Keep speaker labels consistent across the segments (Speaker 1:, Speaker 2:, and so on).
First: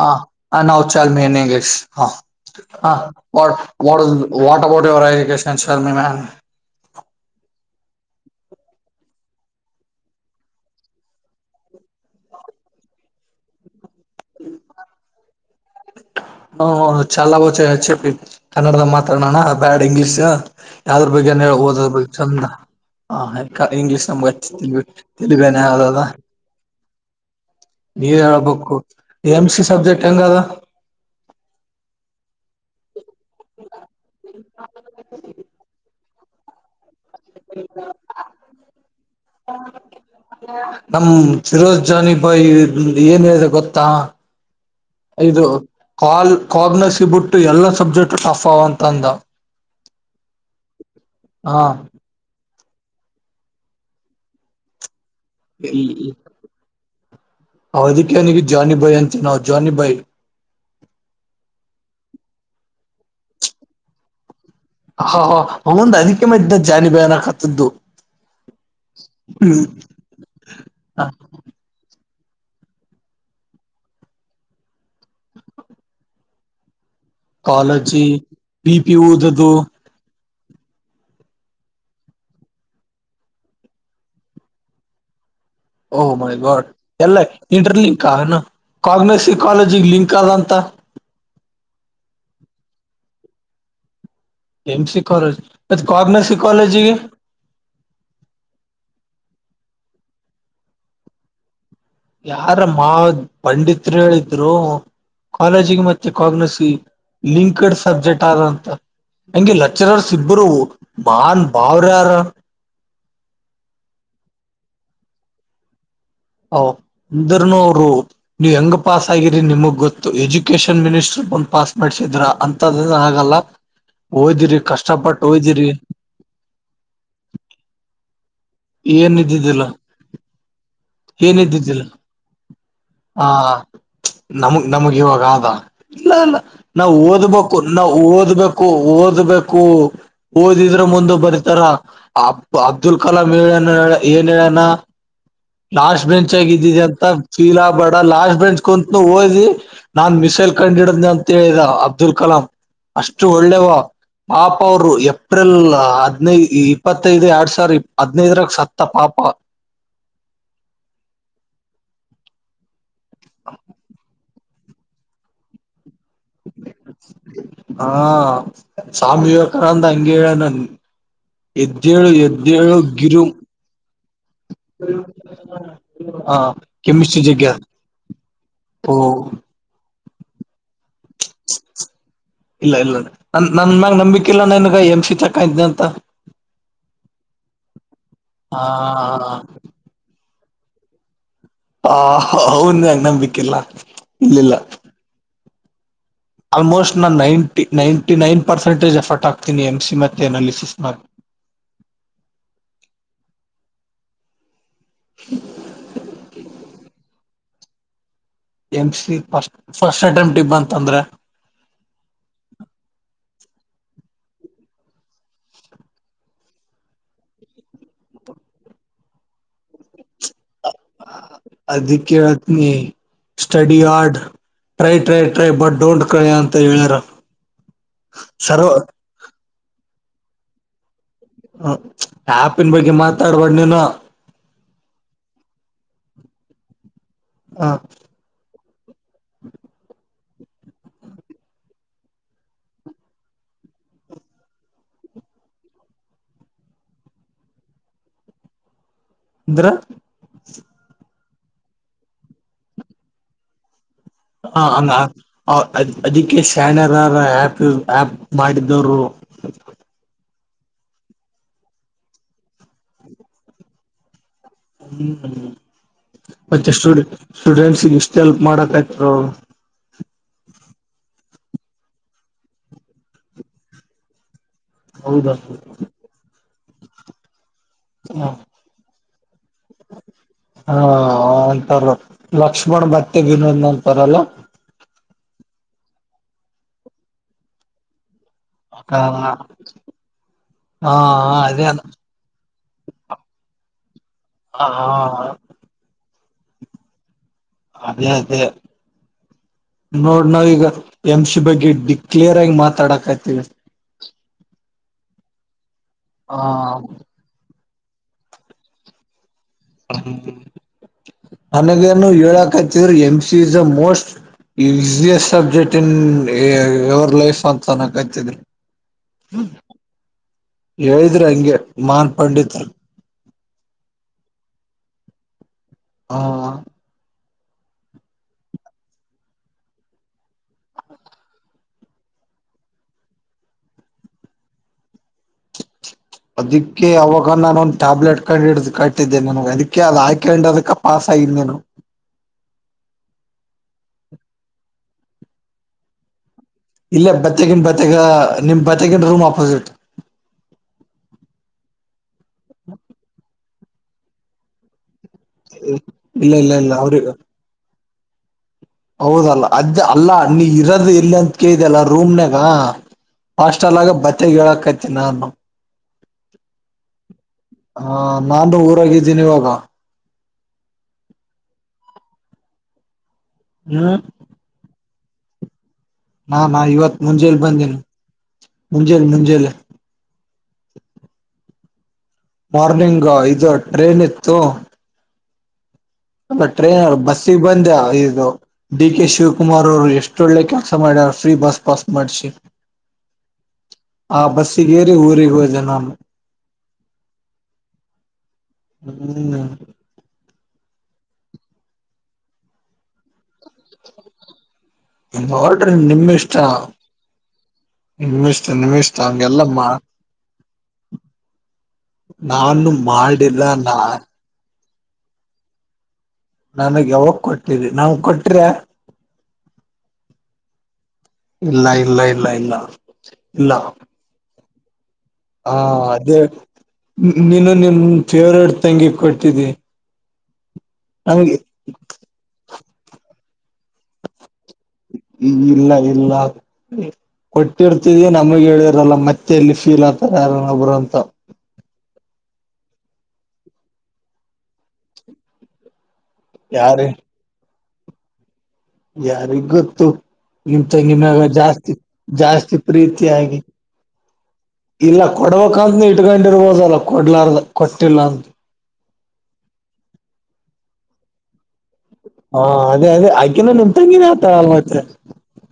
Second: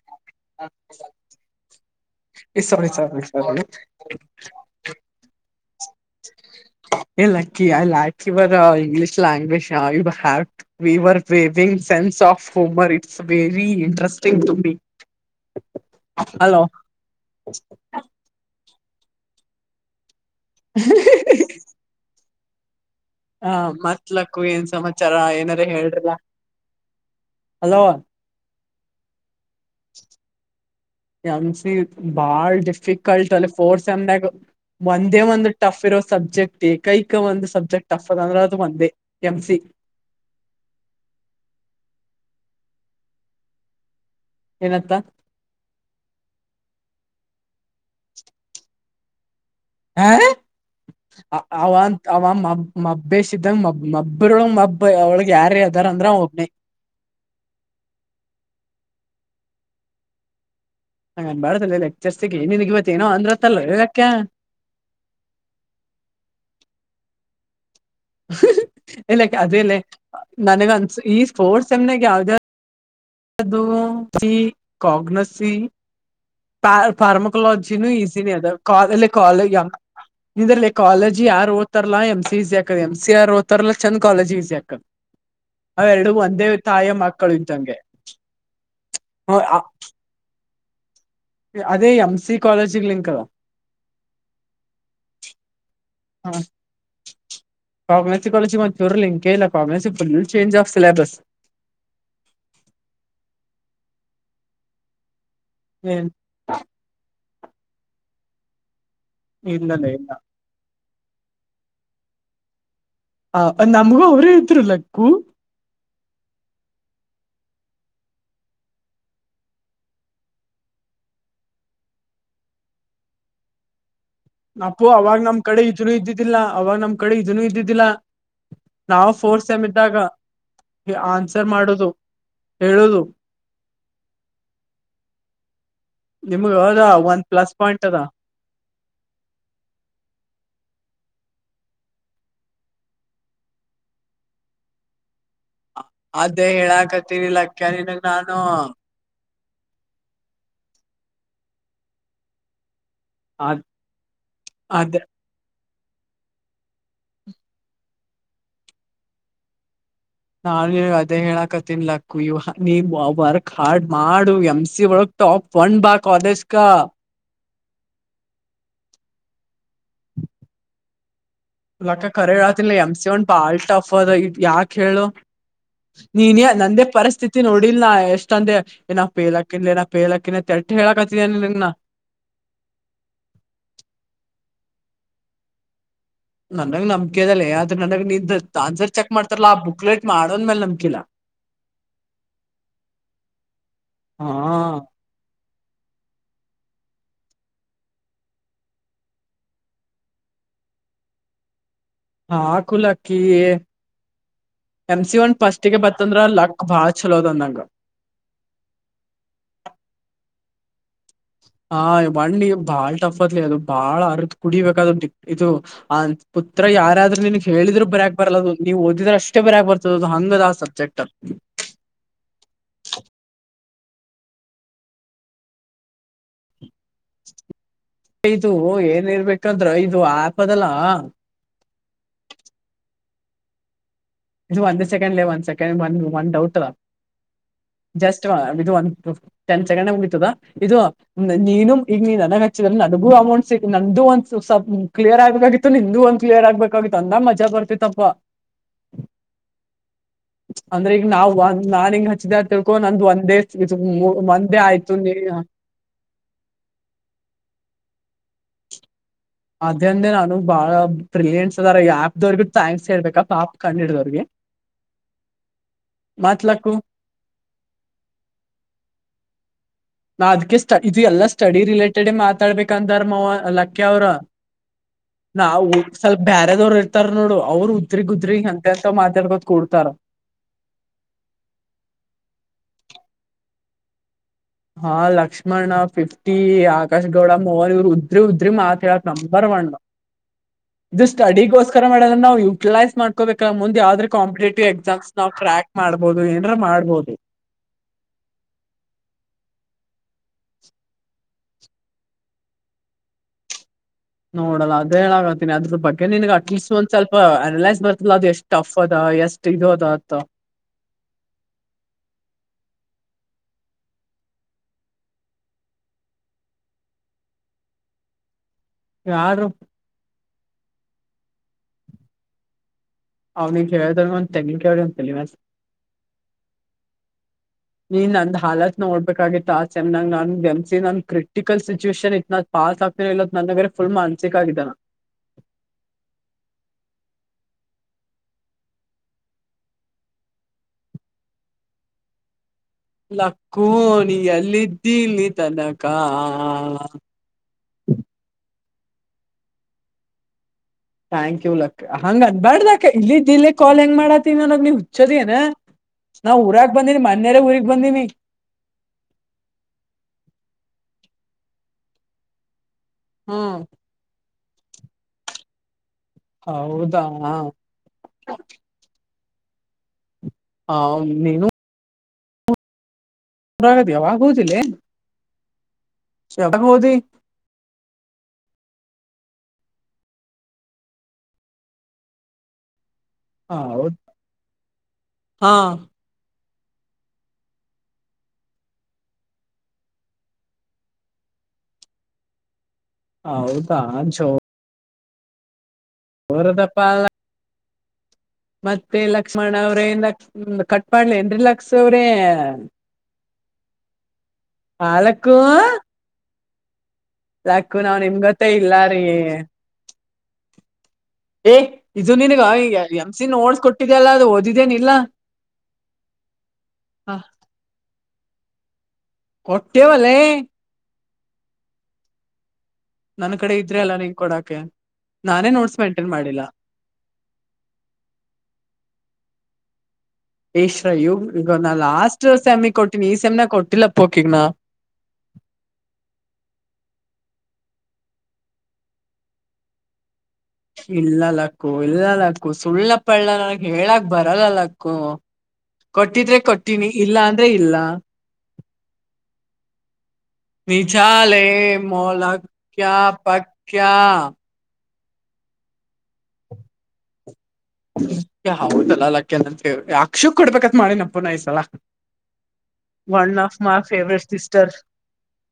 Speaker 1: ಹಾ ಆ [unintelligible] ಹಾ ಹ what what is what about ಹೖ education.
Speaker 2: ಹ a lucky I like your English language show we were weaving sense. Soft homer it's very interest.
Speaker 1: ಹ ಹ ಚಾಲಬಚೆ ಕನ್ನಡಗ್ ಮಾತ. ಮಾತಾಡೋಣ ಬ್ಯಾಡ್ ಇಂಗ್ಲೀಷ್ ಯಾವ್ದ್ರ ಬಗ್ಗೆ ಹೇಳ್ ಓದದ್ರು ಚಂದ.
Speaker 2: ಆ,
Speaker 1: ಹ ಇಂಗ್ಲೀಷ್
Speaker 2: ಮತ್ ಲಕ್ಕು ಏನ್ ಸಮಾಚಾರ ಏನಾರ
Speaker 1: [unintelligible] ಅದಾ
Speaker 2: ಹೇಳ್ರಲ್ಲ ಅಲೋ
Speaker 1: ನೀವ ಹೇಳ್ಬೇಕು. ಎಂ ಸಿ ಸಬ್ಜೆಕ್ಟ್ ಹೆಂಗದ
Speaker 2: [unintelligible] ಬಾಳ್ ಜ ಫಿಕಲ್ಟ್ ಅಲ್ಲಿ ಫೋರ್ಸ್ ಎಂದಾಗೊ ಒಂದೇ ಒಂದು ಟಫ್ ಇರೋ ಸಬ್ಜೆಕ್ಟ್ ಈ ಕೈಕ ಒಂದು ಸಬ್ಜೆಕ್ಟ್ ಟಫ್ ಅದ ಅಂದ್ರೆ ಅದು ಒಂದೇ ಎಂ ಸಿ.
Speaker 1: ನಮ ತಿರೋಜಜಾನಿಬಾಯಿ ಏನ್ ಹೇಳಿದೆ ಗೊತ್ತಾ?
Speaker 2: ಏನತ್ತ
Speaker 1: ಇದು ಕಾಲ್ ಕಾಬನ ಸಿಬುಟ್ಟು ಎಲ್ಲಾ ಸಬ್ಜೆಕ್ಟ್ ಟಫ್ ಅವ ಅಂತಂದ.
Speaker 2: ಹ ಅವ ಆ ಮಬ್ಬೆಶಿತಂಗ್ ಮಬ್ಬರೊಳಗ್ ಮಬ್ಬ ಅವಳಗ್ ಯಾರ್ ಅದಾರ ಅಂದ್ರ ಒಬ್ನಿ.
Speaker 1: ಅವದಿಕೆ ನಿಂಗೆ ಜಾನಿಬೈ ಅಂತ ನಾವು ಜಾನಿಬೈ.
Speaker 2: ಹಾ [unintelligible]
Speaker 1: ಹಾ ಹಾ ಹೌಂದ ಅದಕ್ಕೆ ಮತ್ ಇದ್ದ ಜಾನಿಬಯಾನಕತದ್ದು.
Speaker 2: ಇಲ್ಲ ಅದೇ ಇಲ್ಲ ನನಗ ಒಂದ ಈ ಸ್ಪೋರ್ಟ್ಸ್ ಎಮ್ನೆಾಗ ಯಾವ್ದ ಅದು ಸಿ ಕಗ್ನಸ ಪ ಫಾರ್ಮಕಾಲಜಿನೂ
Speaker 1: ಕಾಲಜಿ
Speaker 2: ಈಜಿನ ಅದ
Speaker 1: ಬಿ ಪಿ
Speaker 2: ಅ
Speaker 1: ಊದದು
Speaker 2: ಕಾಲೇಜ್. ಇದ್ರಲ್ಲಿ ಕಾಲೇಜಿ ಯಾರು ಓದ್ತಾರಲಾ ಎಂ ಸಿ ಈಸಿ ಆಕದ ಎಂ ಸಿ ಯಾರ್ ಓದ್ತಾರಲಾ ಚಂದ್ ಕಾಲೇಜ್ ಈಸಜಿ ಆಕದ.
Speaker 1: ಓ
Speaker 2: ಅವೆರಡು
Speaker 1: ಮೖ
Speaker 2: ಒಂದೇ
Speaker 1: ಗಾಡ್
Speaker 2: ತಾಯ
Speaker 1: ಎಲ್ಲ
Speaker 2: ಮಕ್ಕಳು ಇದ್ದಂಗೆ
Speaker 1: ಇಂಟರ್ಲೀವ್ ಕರಣ್ ಕಾಗ್ನಸಿ
Speaker 2: ಹ್ಮ್, ಅ-
Speaker 1: ಕಾಲಜಿ ಲಿಂಕ್ ಆದಂತ.
Speaker 2: ಅದೇ ಎಮ್ ಸಿ ಕಾಲೇಜಿಗ್ಲಿಿಂ ಕದ
Speaker 1: ಎಮ ಸಿ ಕಾಲೇಜ್ ಮತ್
Speaker 2: ಹ
Speaker 1: ಕಾಗ್ನಸಿ ಕಾಲೇಜಿಗೆ
Speaker 2: ಕಾಗೆಸ ಕಾಲೇಜ ಮತ್ತ ಇವ್ರ ಲಿಂಕ ಚೇಂಜ್ ಆ್ ಸಿೇಬಸ್
Speaker 1: ಯಾರ ಮಾ್ ಪಂಡತ್ರು ಹೇಳಿದ್ರು ಕಾಲೇಜಿಗೆ ಮತ್ತೆ
Speaker 2: ಏನ್
Speaker 1: ಕಾಗನಸಿ ಲಿಂಕ್ಡ್ ಸಬ್ಜೆಕ್ಟ್ ಆದಂತ ಹಗೆ
Speaker 2: ಇಲ್ಲಲೇ ಇಲ್ಲ
Speaker 1: ಲಚ್ಚರರ್ಸ್ ಇಬ್ಬರುೂ ಮಾನ್ ಬಾವರ್ಯಾರ
Speaker 2: ಹ ನಮ್ಗೂ ಅವ್ರೇ ಇದರು ಲಕ್ಕೂ
Speaker 1: ಅಂದ್ರನು ಅವರು ನೀವ್ ಹೆಂಗ ಪಾಸ್ ಆಗಿರಿ ನಿಮಗ್ ಗೊತ್ತು ಎಜುಕೇಶನ್ ಮಿನಿಸ್ಟರ್ ಓನ್ ಪಾಸ್ ಮಾಡಸಿದ್ರ ಅಂತದ ಹಾಗಲ್ಲ
Speaker 2: ಅಪ್ಪು ಅವಾಗ ನಮ್ ಕಡೆ ಇದನು ಇದ್ದಿದ್ದಿಲ್ಲ ಅವಾಗ ನಮ್ ಕಡೆ ಇದನು ಇದ್ದಿದ್ದಿಲ್ಲ ನಾವವು
Speaker 1: ಏನ್
Speaker 2: ಫೋರ್ಸ್
Speaker 1: ಇದಿದ್ದಿಲ್ಲ
Speaker 2: ಎಮ್ ಇದ್ದಾಗ ಆನ್ಸರ್ ಮಾಡುದು
Speaker 1: ಹ ನಮಗ್ ನಮಗ್ ಇವಾಗ ಆದ ಇಲ್ಲ ಇಲ್ಲ
Speaker 2: ನಿಮ್ಗ ಅದ
Speaker 1: ನಾವು ಓದ
Speaker 2: ಒಂದ್ ಪ್ಲಸ್
Speaker 1: ಬೇಕು
Speaker 2: ಪಾಯಿಂಟ್
Speaker 1: ನಾವು
Speaker 2: ಅದ.
Speaker 1: ಓದ್ಬೇಕು ಓದ್ಬೇಕು ಓದಿದ್ರೆ ಮುಂದ ಬರಿತಾರ ಅಬ್ದುಲ್ ಕಲಾಂ ಮ ಏನಾನ ಲಾಸ್ಟ್ ಬೆಂಚ್
Speaker 2: ಅದೇ
Speaker 1: ಆಗ ಇದಿದ ಅಂತ
Speaker 2: ಹೇಳಾಕತ್ತೀನಿ
Speaker 1: ಚೀಲಾ
Speaker 2: ಲಕ್ಯ
Speaker 1: ಬೇಡ
Speaker 2: ನಿನಗ್ ನಾನು
Speaker 1: ಲಾಸ್ಟ್ ಬೆಂಚ್ ಕುಂತನು ಓದಿ ನಾನ್ ಮಿಸೈಲ್ ಕಂಡಿಡ್ದೆ ಅಂತ ಹೇಳಿದ ಅಬ್ದುಲ್ ಕಲಾಂ ಅಷ್ಟು
Speaker 2: ಅದ್
Speaker 1: ಒಳ್ಳೇವ ಪಪ ಅವರು
Speaker 2: ಅದೇ
Speaker 1: ಏಪ್ರಿಲ್ ಹದ್ನೈದು ಇಪ್ಪತ್ತೈದು ಎರಡ್ ಸಾವಿರ ಇ ಹದ್ನೈದರಕ್ ಸತ್ತ ಪಾಪ
Speaker 2: ನಾನು ಅದೇ ಹೇಳಾಕ ತಿನ್ಲಕ್ಕು ಇವ ನೀವು ವರ್ಕ್ ಹಾಡ್ ಮಾಡು ಎಂ್ಸ ಒಳಗ್ ಟಾಪ್ ವನ್ ಬ ಕಾಲಜ ಕಾ
Speaker 1: ಹಾ ಸ್ಾಮಿ ಯವಕರ ಅಂತ ಹಂಗಗೆ ಹೇಳ ನನ್
Speaker 2: ಲಕ್ಕ ಕರೆ ಹೇಳತಿನ್ M C one ball tough ಅದ ಯಾಕ ಹೇಳು
Speaker 1: ಆ
Speaker 2: ನೀನ ನಂದೇ
Speaker 1: ಕೆಮಿಸ್ಟ್ರಿ
Speaker 2: ಪರಿಸ್ಥಿತಿ
Speaker 1: ಜಗ್ಗ್ಯಾರ್
Speaker 2: ನೋಡಿಲ್ ನ ಎಷ್ಟೊಂದೆ
Speaker 1: ಓ
Speaker 2: ಏನಕ್ ಬೇಲಕ ಇಲ್ ಏನ ಪೇಲಕ್ಕಿನ
Speaker 1: ಇಲ್ಲ ಇಲ್ಲ ನ ನನ್ ಮ್ಯಾಗ ನಂಬಿಕೆ ಇಲ್ಲ ನ ಎಮ್ ಸಕ್ಕಾಯ ಇದ್ದ ಅಂತ
Speaker 2: ನನಗ್ ನಂಬಕೆ ಅದಲ್ಲೇ ಆದ್ರೆ ನನಗೆ ನಿಂದ
Speaker 1: ಆ
Speaker 2: ತಾನ್ಸರ್ ಚೆಕ್ ಮಾಡ್ತಾರಲ್ಲ ಆ ಬುಕ್ ಲೇಟ್ ಮಾಡೋದ್ಲೆ ನಂಬ ಕಲ
Speaker 1: ಹಾ ಅವನು ನ ನಂಬಿಿಕಿಲ್ಲ
Speaker 2: ಹಾ
Speaker 1: ಇಲ್ಲಿಿಲ್ಲ ಆಲ್ಮೋಸ್ಟ್ ನಾನು ninety ninety nine percentage effort ಹಾಕ್ತೀನಿ ಎಮ್ ಸಿ ಮತ್ತೆ ಅನಾಲಿಸ್ನಾಗ [inaudible]
Speaker 2: ಹಾಕು ಲಕ್ಕಿ ಎಮ್ ಸಿ ಒನ್ ಫಸ್ಟ್ಗೆ ಬತ್ತಂದ್ರ ಲಕ್ ಭಾ ಹಚ್ಚಲೋದಂದಂಗ
Speaker 1: M C first first attempt ಇಬ ಅಂತಂದ್ರೆ
Speaker 2: ಹ ಬಂಡಿಗೆ ಬಾಳ್ ಟಫ್ ಅದ್ಲಿ ಅದು ಬಾಳ್ ಅರಿದ್ ಕುಡಿಬೇಕದು ಇದು ಆ ಪುತ್ರ ಯಾರಾದ್ರೂ ನಿನ್ಗ್ ಹೇಳಿದರು ಬರಕ್ ಬರಲ್ಲದು ನೀವು ಓದಿದ್ರ ಅಷ್ಟೇ ಬರ್ಯಾಕ್ ಬರ್ತದ ಅದು ಹಂಗದ ಆ ಸಬ್ಜೆಕ್ಟ್
Speaker 1: ಅದಿತ್ ನೀ ಸ್ಟ hard try try try but ೋಂಟ್ ಕನ್
Speaker 2: ಇದು
Speaker 1: ಸರ್ವ
Speaker 2: ಏನಿರ್ಬೇಕಂದ್ರ ಇದು ಆಪದಲ್ಲ
Speaker 1: ಹ ಆ್ಯಪನ್ ಬಗ್ಗೆ ಮಾತಾಡ್ಬಡ್ ನೀನು
Speaker 2: ಇ ಒಂದ್ ಸೆಕಂಡ್ ಲೇ ಒಂದ ಸೆಕೆಂಡ್ ಒಂದ ಒಂದ ಡೌಟ್ ಅಾ ಜಸ್ಟ್ ಇದು ಒಂದು ಟೆನ್ ಸೆಕೆಂಡ್ ಹಿತದಾ ಇದು ನೀನು ಈಗ ನೀ ನನಗ ಹಚ್ಚಿದ ನನಗೂ ಅಮೌಂಟ್ ಸಿ ನ್ದು ಒಂದ ಕ್ಲಿಯರ್ ಆಗ ಗಿತ್ತು ನಿಂದುು ಒಂದ ಕ್ಲಿಯರ್ ಆಗ್ಬೇಕಾಗಿತ್ತು ಅಂದ ಮಜ ಬರ್ತಿತ್ತಪ್ಪ
Speaker 1: [inaudible] ಇದಂದ್ರ
Speaker 2: ಒಂದ ನಾನ್ ಹಿಂಗ ಹಚ್ಚಿದ ತಿಳ್ಕೊಂಡ ನಂದು್ ಒಂದ ೇ
Speaker 1: ಹ ಹಂಗ ಅದಿಕ್ಕೆ ಸ್ಯಾನರರ ಆಪ್ ಆ ಮಾಡಿದ್ದವರು
Speaker 2: ಅಧ್ಯಾನ್ಂದೇ ನ ಅನು ಬಾಳ ಬ್ರಿಲಿಯನ್ಸ್ ಅದಾರ ಆಪ್ ದವ್ರಗ ಥಾಂಸ್ಳ್ಬೇಕ ಆಪ್ ಕಂಡಿಡ್ದಗೆ
Speaker 1: ಹ್ಮ ಮತ್ತೆ
Speaker 2: ಮತ್ಲಕ್ಕು
Speaker 1: ಸ್ಟೂ ಸ್ಟೂಡೆಂಟ್ಸಿಗೆ ಇಷ್ಟು ಹೆಲ್ಪ್ ಮಾಡಕ ಆಯ್ತ
Speaker 2: ನಾ ಅದ್ಕ ಸ್ಟಡಿ ಇದು ಎಲ್ಲಾ ಸ್ಟಡಿ ರಿಲೇಟೆಡ್ ಮಾತಾಡ್ಬೇಕಂತಾರ ಮವ ಲಕ್ಕಿ ಅವ್ರ ನಾವು
Speaker 1: ಹೌದಾ
Speaker 2: ಸ್ವಲ್ಪ ಬ್ಯಾರದವ್ರ ಇರ್ತಾರ ನೋಡು ಅವರು ಉದ್ರಿಗ್ ಉದ್ರಿಗ್ ಅಂತೆ ಅಂತ ಮಾತ್
Speaker 1: ಹಾ ಅಂತಾರ ಲಕ್ಷ್ಮಣ್ ಮತ್ತೆ ವಿನೋದ್ ಅಂತಾರಲ್ಲಾ
Speaker 2: ಹಾ ಲಕ್ಷ್ಮಣ ಫಿಫ್ಟಿ ಆಕಾಶ್ ಗೌಡ ಮವನ್ರು ತ್ ತ್ಮ ಆತಿ
Speaker 1: ಹಾ
Speaker 2: ಆಸಂಬರ್ ಒನ್
Speaker 1: ಹಾ
Speaker 2: ಇದು
Speaker 1: ಅದೇ
Speaker 2: ಸ್ಟಡಿಗೋಸ್ಕರ ಮಾಡ್ರ ನಾವು ಯುಟಿಲೈಸ್ ಮಾಡ್ಕೋಬೇಕಲ್ಲ ಮುಂದೆ ಯಾವ್ದ ಕಾಂಪಿಟೇಟಿವ್
Speaker 1: ಹ
Speaker 2: ಎಕ್ಸಾಮ್ಸ್ ನಾವ್ ಟ್ರಾಕ್ ಮಾಡ್ಬೋದು ಏನರ ಮಾಡ್ಬೋದು
Speaker 1: [unintelligible] ನೋಡ್ ನಾವ ಈಗ ಎಂ ಸಿ ಬಗ್ಗೆ ಡಿಕ್ಲೇರ್ ಆಗಿ ಮಾತಾಡಕ್ಯ್ತಿವಿ
Speaker 2: ನೋಡಲ್ಲ ಅದ ಹೇಳಾಗತಿನನಿ ಅದ್ರ ಬಗ್ಗೆ ನಿನಗ್ ಅಟ್ಲೀಸ್ಟ್
Speaker 1: ಹ
Speaker 2: ಒಂದ ಸ್ವಲ್ಪ ಅನಲೈಸ್ ಬರ್ತ ಅದು ಎಷ್ಟ್ ಟಫ್ ಅದ ಎಷ್ಟ್ ಇದು ಅದ ಅತ್ತ
Speaker 1: ಅನಗೆನು ಹೇಳಾಕ ಹಚ್ಚಿದ್ರ ಎಮ ಸಿ ಇಸ್ ಮೋಸ್ಟ್ ಈ business subject in your life ಅಂತ ಚನ್ನ ಕತ್ತಿದ್ರಿ
Speaker 2: ಯಾರು
Speaker 1: ಹೇಳಿದ್ರ ಹಂಗೆ ಮಾಹನ್ ಪಂಡತರ
Speaker 2: ಅವ ನೀ ಹೇಳ್ ತೆಂಗ ಕೆೇಳ್ರಂತ ಮ್
Speaker 1: ಹಾ
Speaker 2: ನೀ ನಂದ್ ಹಾಲತ್ ನೋಡ್ಬೇಕಾಗಿತ್ತು ಆ ಎಮ್ಂಗಮ್ಸಿ ನ ಕ್ರಿಟಿಕಲ್ ಸಿಚುಯೇಶಷನ್ ಇತ್ ಪಾಸ್ ಇಲ್ಲ ನನ್ನಗರೇ ಫುಲ್ ಮಾನ್ಸಿಕ್ ಆಗಿತನಾ
Speaker 1: [inaudible] ಅದಕ್ಕೆ ಅವಾಗ ನಾನೋಂದ ಟ್ಯಾಬ್ಲೆಟ್ ಕಂಡ್ ಹಿಡ್ದು ಕಟ್ಟಿದ್ದೆನೆ ನನಗೆ ಅದಕ್ಕೆ ಅದು ಹಾಕೊಂಡ್ದ ಪಾಸ್ ದನು
Speaker 2: ಲಕ್ಕೋಣಿ ಎಲ್ಲಿದ್ದಿ ಇಲ್ಲಿ ತನಕಾ
Speaker 1: ಇಲ್ಲ ಬತ್ತಗನ್ ಬತ್ತಗ ನಿಮ್ ಬತೆಗಿನ ರೂಮ್ ಆಪೋಸಿಟ್
Speaker 2: ಥ್ಯಾಂಕ್ ಯು ಲಕ್ಕ ಹಂಗ ಅ ಬಾರ್ದ ಅಕ ಇಲ್ಲಿದ್ದ ಇಲ್ಲೇ ಕಾಲ್ ಹೆಂಗ ಮಾಡತಿನಿ ಚೊದ ನ
Speaker 1: ಇಲ್ಲ
Speaker 2: ನಾವು
Speaker 1: ಇಲ್ಲ
Speaker 2: ಊರಾಗ
Speaker 1: ಇಲ್ಲ
Speaker 2: ಬಂದೀನಿ
Speaker 1: ಅವ್ರಿಗೆ
Speaker 2: ಮೋನ್ಯರ ಊರಿಗೆ ಬಂದೀನಿ
Speaker 1: ಹೌದಲ್ಲ ಅದ್ ಅಲ್ಲ ನೀ ಇರದು ಎಲ್ಲಿ ಅಂತ ಕೇಳ್ದಲ್ಲ ರೂಮ್ನಾಗ
Speaker 2: ಹ್ಮ್
Speaker 1: ಹಾಸ್ಟಲ್ ಆಗ ಬತ್ತೆ ಗೀಳಾಕೈತಿ ನಾನು
Speaker 2: ಹೌದಾ ಹ
Speaker 1: ಹಾ ನಾನು ಊರಾಗಿದ್ದೀನಿ ಇವಾಗ
Speaker 2: ಹ ನೀನು ಪರಾ
Speaker 1: ಹ್ಮ್
Speaker 2: ಯವಾಗ ಹೋದಲ್ಲೆ
Speaker 1: ನಾನಾ ಇವತ್ ಮುಂಜೆಲಿ ಬಂದೇನ ಮುಂಜಾಲೀ ಮುಂಜಾಲೇ ಮಾರ್ನಿಂಗ್ ಇದು ಟ್ರೈನ್ ಇತ್ತು
Speaker 2: ಹಾಂ
Speaker 1: ಟ್ರೈನ್ ಬಸ್ಸಿಗೆ ಬಂದ ಇದು ಡಿ ಕೆ ಶಿವಕುಮಾರ್ ಅವರು ಎಷ್ಟ ಒಳ್ಳೆ ಕೆಲಸ ಮಾಡ್ಯಾರ ಬಸಪಾಸ್ ಮಾಡಿಸಿ ನ್
Speaker 2: ಹೌದ ಆ
Speaker 1: ಊರಿಗೆ ಹೋದ ನ
Speaker 2: ವರದಪ್ಪ [inaudible] ಮತ್ತೆ
Speaker 1: ಹ್ಮ್
Speaker 2: ಲಕ್ಷ್ಮಣ ಅವ್ರೇ ಲ ಕಟ್ ಮಾಡಾಲಿನ್ ರೇ ಲಾಕ್ಸ್ ಅವ್ರೇ ಆ
Speaker 1: ನಿ
Speaker 2: ಲಕ್ಕು
Speaker 1: ಆಡ್ರ ನಿಮ್ ಇಷ್ಟಾ
Speaker 2: ಲಕ್ಕು ನಾವ್
Speaker 1: ನಿಮಿಷ್ಟ
Speaker 2: ನಿಮ್ಗತೆ
Speaker 1: ನಿಮಿಷ್ಟ
Speaker 2: ಇಲ್ಲಾರಿ
Speaker 1: ಅಂಗ ಎಲ್ಲಮ್ಮ
Speaker 2: ಏ ಇದು ನಿನ್ಗ ಈ ಎಂ
Speaker 1: ಮಾಡಿಲ್ಲ
Speaker 2: ಓಡ್ಸ್
Speaker 1: ನಾ
Speaker 2: ಕೊಟ್ಟಿದ್ದಲ್ಲ ಅದ ಇದಿದ್ದೇನ ಇಲ್ಲ
Speaker 1: ನನಗ್ ಯಾವಾಗ
Speaker 2: ಹ
Speaker 1: ಕೊಟ್ಟಿದಿ ನಾವ ಕೊಟ್ರೆ
Speaker 2: ಕೊಟ್ಟೆವಲ
Speaker 1: ಇಲ್ಲ ಇಲ್ಲ ಇಲ್ಲ ಇಲ್ಲ
Speaker 2: ನನ್ ಕಡೆ ಇದ್ರೆ ಅಲ್ಲಾ ನೀನ್ ಕೊಡಕೆ
Speaker 1: ಹಾ ಅದೇ ನೀನು ನಿಮ ಫೇವ್ರೇಟ್ ತಂಗಿ ಕೊಟ್ಟಿದಿ
Speaker 2: ಶ್ರ ಇವಗ ಈಗ ನಾನ್ ಲಾಸ್ಟ್ ಸೆಮಿ ಕೊಟ್ಟೀನಿ ಈ ಸೆಮಿನ ಕೊಟ್ಟಿಲ್ಲಪ್ಪಕಿಗನ
Speaker 1: ಇಲ್ಲ ಇಲ್ಲ ಕೊಟ್ಟಿರ್ತಿದಿ ನಮಗ್ ಹೇಳಿರಲ್ಲ ಮತ್ತೆ ಎಲ್ಲಿ ಫೀಲ್ ಆತಾರ ಯಾರನ್ನೊಬ್ರು ಅಂತ
Speaker 2: ಅಕ್ಕು ಇಲ್ಲ ಅಕ್ಕು ಸುಳ್ಳಪ್ಪಲ್ಲ ನನಗ್ ಹೇಳಕ್ ಬರಲ್ಲ ಲಕ್ಕು ಕೊಟ್ಟಿದ್ರೆ
Speaker 1: ಯಾರ
Speaker 2: ಕೊಟ್ಟೀನಿ ಇಲ್ಲ ಅಂದ್ರೆ ಇಲ್ಲ
Speaker 1: ಯಾರಿಗ್ ಗೊತ್ತು ನಿಮ್ ತಂಗಿ ಮ್ಯಾಗ
Speaker 2: ನಿಜಾಲೇ
Speaker 1: ಜಾಸ್ತಿ ಜಾಸ್ತಿ
Speaker 2: ಮೊಲಕ್ಯ
Speaker 1: ಪ್ರೀತಿಯಾಗಿ
Speaker 2: ಪಕ್ಯ
Speaker 1: ಇಲ್ಲ ಕೊಡ್ಬೇಕಂತ ಇಟ್ಕೊಂಡಿರ್ಬೋದಲ್ಲ ಕೊಡ್ಲಾರ್ದ ಕೊಟ್ಟಿಲ್ಲ ಅಂತ
Speaker 2: ಹೌದಲ್ಲ ಅಲ್ಲ ಕೆಲ್ಲ ಯಕ್ಷುಕ್ ಕೊಡ್ಬೇಕತ್ ಮಾಡಿ ನಪ್ಪುನಾಯಸಲ
Speaker 1: ಹಾ ಅದೇ ಅದೇ ಆ್ಕನ ನಿಮ ತಂಗನ್ ಆತ
Speaker 2: ಫೇವ್ರೇಟ್
Speaker 1: ಅಲ್
Speaker 2: ಸಿಸ್ಟರ್
Speaker 1: ಮತ್ತೆ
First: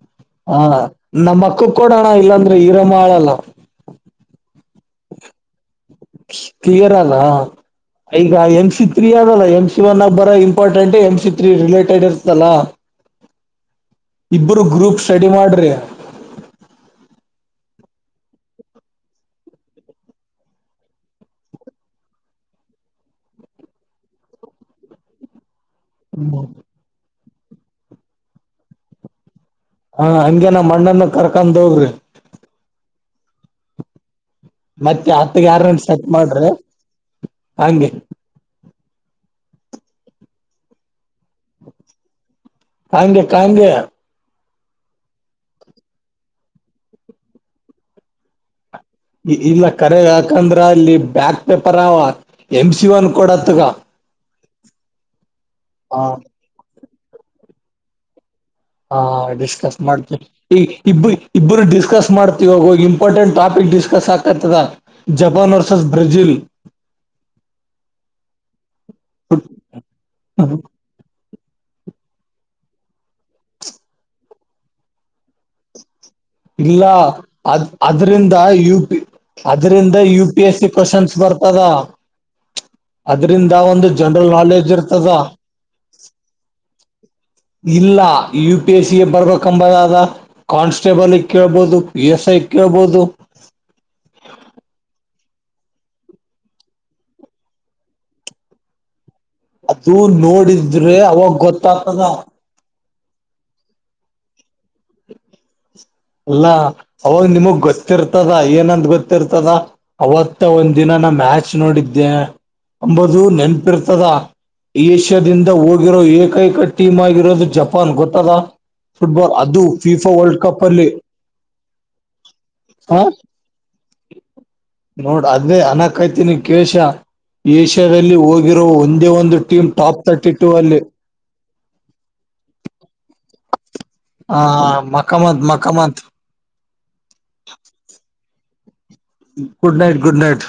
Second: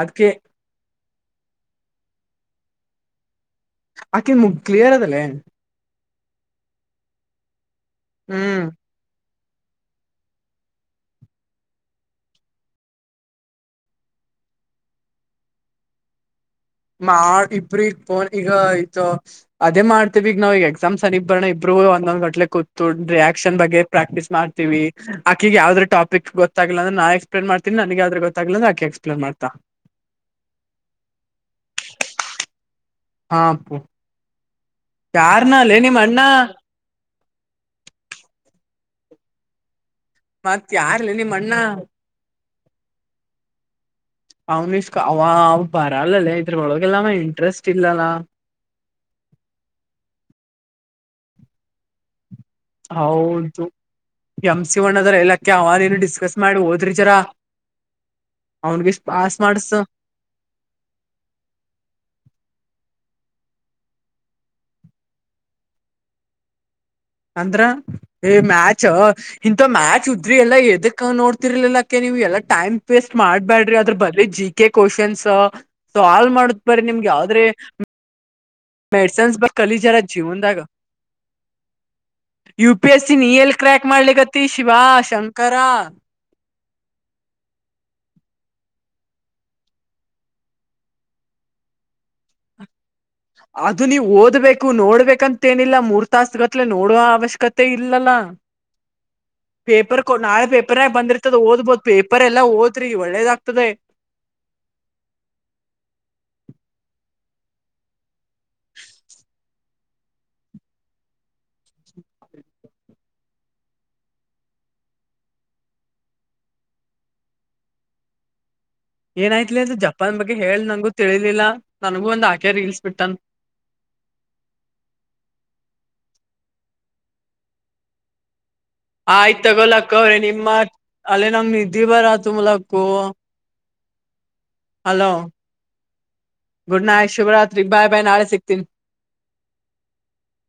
Speaker 2: ಅದ್ಕೆ
Speaker 1: ಹ ನಮ್ಮ ಅಕ್ಕಕ್ ಕೊಡೋಣ ಇಲ್ಲಾಂದ್ರೆ ಈರ ಮಾಳಲ್ಲ
Speaker 2: ಆಕನ್ ಮುಗ ಕ್ಲಿಯರ್ ಅದಲ್ಲೇ
Speaker 1: ಕ್ಲಿಯರ್ ಅಲ್ಲ ಈಗ
Speaker 2: ಹ್ಮ್
Speaker 1: ಎಂ ಸಿ ತ್ರೀ ಅಲ್ಲ ಎ ಎಂ ಸಿ ಒನ್ ಅಬ್ಬರ important M C three related ಇರ್ತಲ್ಲ ಇಬ್ಬರು ಗ್ರೂಪ್ ಸ್ಟಡಿ ಮಾಡ್ರಿ
Speaker 2: ಮಾ ಇಬ್ರಿ ಪೋನ್ ಈಗ ಆಯತ ಅದೇ ಮಾಡ್ತವಿಗ ನಾವ್ ಈಗ ಎಕ್ಸಾಮ್ ಸರಿ ಬರ್ಣ ಇಬ್ರ ಒಂದೊಂದ್ ಗಟ್ಲೆ ಕೂತ್ ರಿಕ್ಷನ್ ಬಗ್ಗೆ ಪ್ರಾಕ್ಟೀಸ್ ಮಾಡ್ತೀವಿ ಆಕಿಗ ಯಾವ್ದ ಟಪಿಕ್ ಗೊತ್ತಾಗ ಅಂದ್ರ ಎಕ್ಸ್ಪ್ಲೈನ್ ಮಾಡತೀನಿನ್ ಆದ್ರ ಗೊತ್ತಿಲ್ಲ ಅ್ರ ಆಕೆಕ್ಸ್ಪ್ಲೇನ್ ಮಾಡತಾ
Speaker 1: ಹಾ ಹಗೆ ನ ಮಣ್ಣನ್ನು ಕರ್ಕೊಂಡವ್ರಿ
Speaker 2: ಹಾಪ್ಪ
Speaker 1: ಮತ್ತೆ ಹತ್ತಗ ಯಾರಂ ಸೆಟ್ ಮಾಡ್ರಿ ಹಂಗೆ
Speaker 2: ಮತ್ ಯಾರಲ್ಲ ನಿಮ್ಮ ಅಣ್ಣ
Speaker 1: ಕಗೆ ಕಾಗೆ
Speaker 2: ಅವನಶ್ಕ ಅವ ಅವ ಬರಲ್ಲಲ್ಲ ಇದ್ರೊಳಗೆಲ್ಲಮ್ಮ ಇಂಟ್ರೆಸ್ಟ್ ಇಲ್ಲಲ್ಲ
Speaker 1: ಇಲ್ಲ ಕರೆ ಯಾಕಂದ್ರ ಅಲ್ಲಿ ಬ್ಯಾಕ್ ಪೇಪರ್ ಅವವ ಎಂ ಸಿ ಒನ್ ಕೂಡ ಅತಗ
Speaker 2: ಹೌದು ಎಂ ಸಿ ಒಣ್ಣದ್ರ ಎಲ್ಲಾಕ್ಕೆ ಅವ್ ಏನು ಡಿಸ್ಕಸ್ ಮಾಡಿ ೋದ್ರಿ ಜರಾ
Speaker 1: ಹಾ ಡಿಸ್ಕಸ್ ಮಾಡ್ತವಿ ಈ ಇಬ್ಬ ಇಬ್ಬರು ಡಿಸ್ಕಸ್ ಮಾಡ್ತಿವಿೋಗೋಗಿ ಇಂಪಾರ್ಟೆಂಟ್ ಟಾಪಿಕ್ ಡಿಸ್ಕಸ್ ಆಗ್ತಾತದ ಜಪಾನ್ ವರ್ಸಸ್ ಬ್ರೆಜಿಲ್
Speaker 2: ಅಂದ್ರ ಏ ಮ್ಯಾಚ್ ಇಂತ ಮ್ಯಾಚ್ ಉದ್ರಿ ಎಲ್ಲಾ ಎದಕ್ಕ ನೋಡ್ತ ಗತಿರ್ಲಿಲ್ಲಾಕ ನೀವು್ ಎಲ್ಲ ಟೈಮ್ ವೇಸ್ಟ್ ಮಾಡ್ಬ್ಯಾಡ್ರಿ ಅದ್ರ ಬರ್ರಿ ಜಿ ಕೆ ಕ್ವಶನ್ಸ್ ಸಾಲ್ವ್ ಮಾಡತ್
Speaker 1: ಇಲ್ಲ
Speaker 2: ಬರೀ ನಿಮ್ಗೆ ಯಾವ್ದ್ರೆ
Speaker 1: ಅದ್ ಅದ್ರಿಂದ
Speaker 2: ಮೆಡ್ಸನ್ಸ್ ಬ ಕಲಿಜಾರ
Speaker 1: ಅದರಿಂದ ಯು ಪಿ
Speaker 2: ಜೀವನ್ದಾಗ
Speaker 1: ಎಸ್ ಸಿ ಕ್ವಶನ್ಸ್ ಬರ್ತದ
Speaker 2: ಯು ಪಿ ಎಸ್ ಸಿ ನೀ
Speaker 1: ಅದರಿಂದ
Speaker 2: ಎಲ್ ಕ್ರ್ಯಾಕ್
Speaker 1: ಒಂದು ಜನರಲ್
Speaker 2: ಮಾಡ್ಲಿಕತ್ತಿ
Speaker 1: ನಾಲೆಜ್
Speaker 2: ಶಿವಾ
Speaker 1: ಇರ್ತದ
Speaker 2: ಶಂಕರ
Speaker 1: ಇಲ್ಲ ಯು ಪಿ ಎಸ್ ಸಿಗೆ ಬರ್ಬೇಕಂಬುದಾದ ಕಾನ್ಸ್ಟೇಬಲ್ಗೆ ಕೇಳ್ಬಹುದು ಎಸ್ ಐ ಸಿಕ್ಕಬಹದುುದು
Speaker 2: ಅದು ನೀವು ಓದ್ಬೇಕು ನೋಡ್ಬೇಕಂತ ಮತ್ತೇನಿಲ್ಲ ಮೂರ್ ತಾಸಗತ್ಲೆ ನೋಡುವ ಅವಶ್ಯಕತೆ ಇಲ್ಲಲ್ಲ
Speaker 1: ಅದು
Speaker 2: ಪೇಪರ್ ಕೊ ನಾವಳೇ ಪೇಪರ್ನ
Speaker 1: ನೋಡಿದ್ರೆ ಅವಾಗ
Speaker 2: ಬಂದಿರ್ತದ ಓದ್ಬಹದ್
Speaker 1: ಗೊತ್ತಾಗ್ತದ
Speaker 2: ಪೇಪರ್ ಎಲ್ಲಾ ಓದ್ರಿ ಒಳ್ಳೇದಾಗ್ತದೆ
Speaker 1: ಅಲ್ಲ ಅವಾಗ ನಿಮಗ್ ಗೊತ್ತಿರ್ತದ ಏನಂದ ಗೊತ್ತಿರ್ತದ ಅವತ್ತ ಒಂದ ದಿನ ನಮ ಮ್ಯಾಚ್ ನೋಡಿದ್ದೆ ಅಂಬುದು ನೆನಪಿರ್ತದ ಏಷ್ಯಾದಿಂದ ಹೋಗಿರೋ ಏಕೈಕ ಟೀಮ್ ಆಗಿರೋದು ಜಪಾನ್ ಗೊತ್ತಲ್ಲ
Speaker 2: ಏನಾಯ್ತಿಲಿ ಅ್ರ ಜ ಅಪ್ಪನ್ ಬಗ್ಗೆ ಹೇಳ
Speaker 1: ಅಲ್ಲಿ
Speaker 2: ನಂಗೂ ತಿಳಿಲಿಲ್ಲಾ ನನ್ಗೂ ಒಂದ್ ಆಕೆ ರೀಲ್ಸ್ ಬಿಟ್ಟನ್.
Speaker 1: ನೋಡ ಅದೇ ಅನಕ್ಕತಿನಿ ಕೇಶ್ಕ ಏಷ್ಯಾದಲ್ಲಿ ಹೋಗಿ.
Speaker 2: ಆಯ್ತ್ ತಗೊಲಕ್ಕೊರೆ
Speaker 1: ಟೂ
Speaker 2: ನಿಮ್ಮ
Speaker 1: ಅಲ್ಲಿ
Speaker 2: ಅಲ್ಲೇ ನಮ್ ನಿದ್ರಿ ಬರತು ಮೂಲಕ್ಕು.
Speaker 1: ಆ
Speaker 2: ಹಲೋ
Speaker 1: ಮಕಮಂತ್ ಮಕಮಂತ್
Speaker 2: ಗುಡ್ ನೈಟ್ ಶುಭ ರಾತ್ರಿ ಬಾಯ್ ಬಾಯ್ ನಾಳೆ ಸಿ [unintelligible] ತಿನ್
Speaker 1: ಗುಡ್ ನೈಟ್ ಗುಡ್ ನೈಟ್.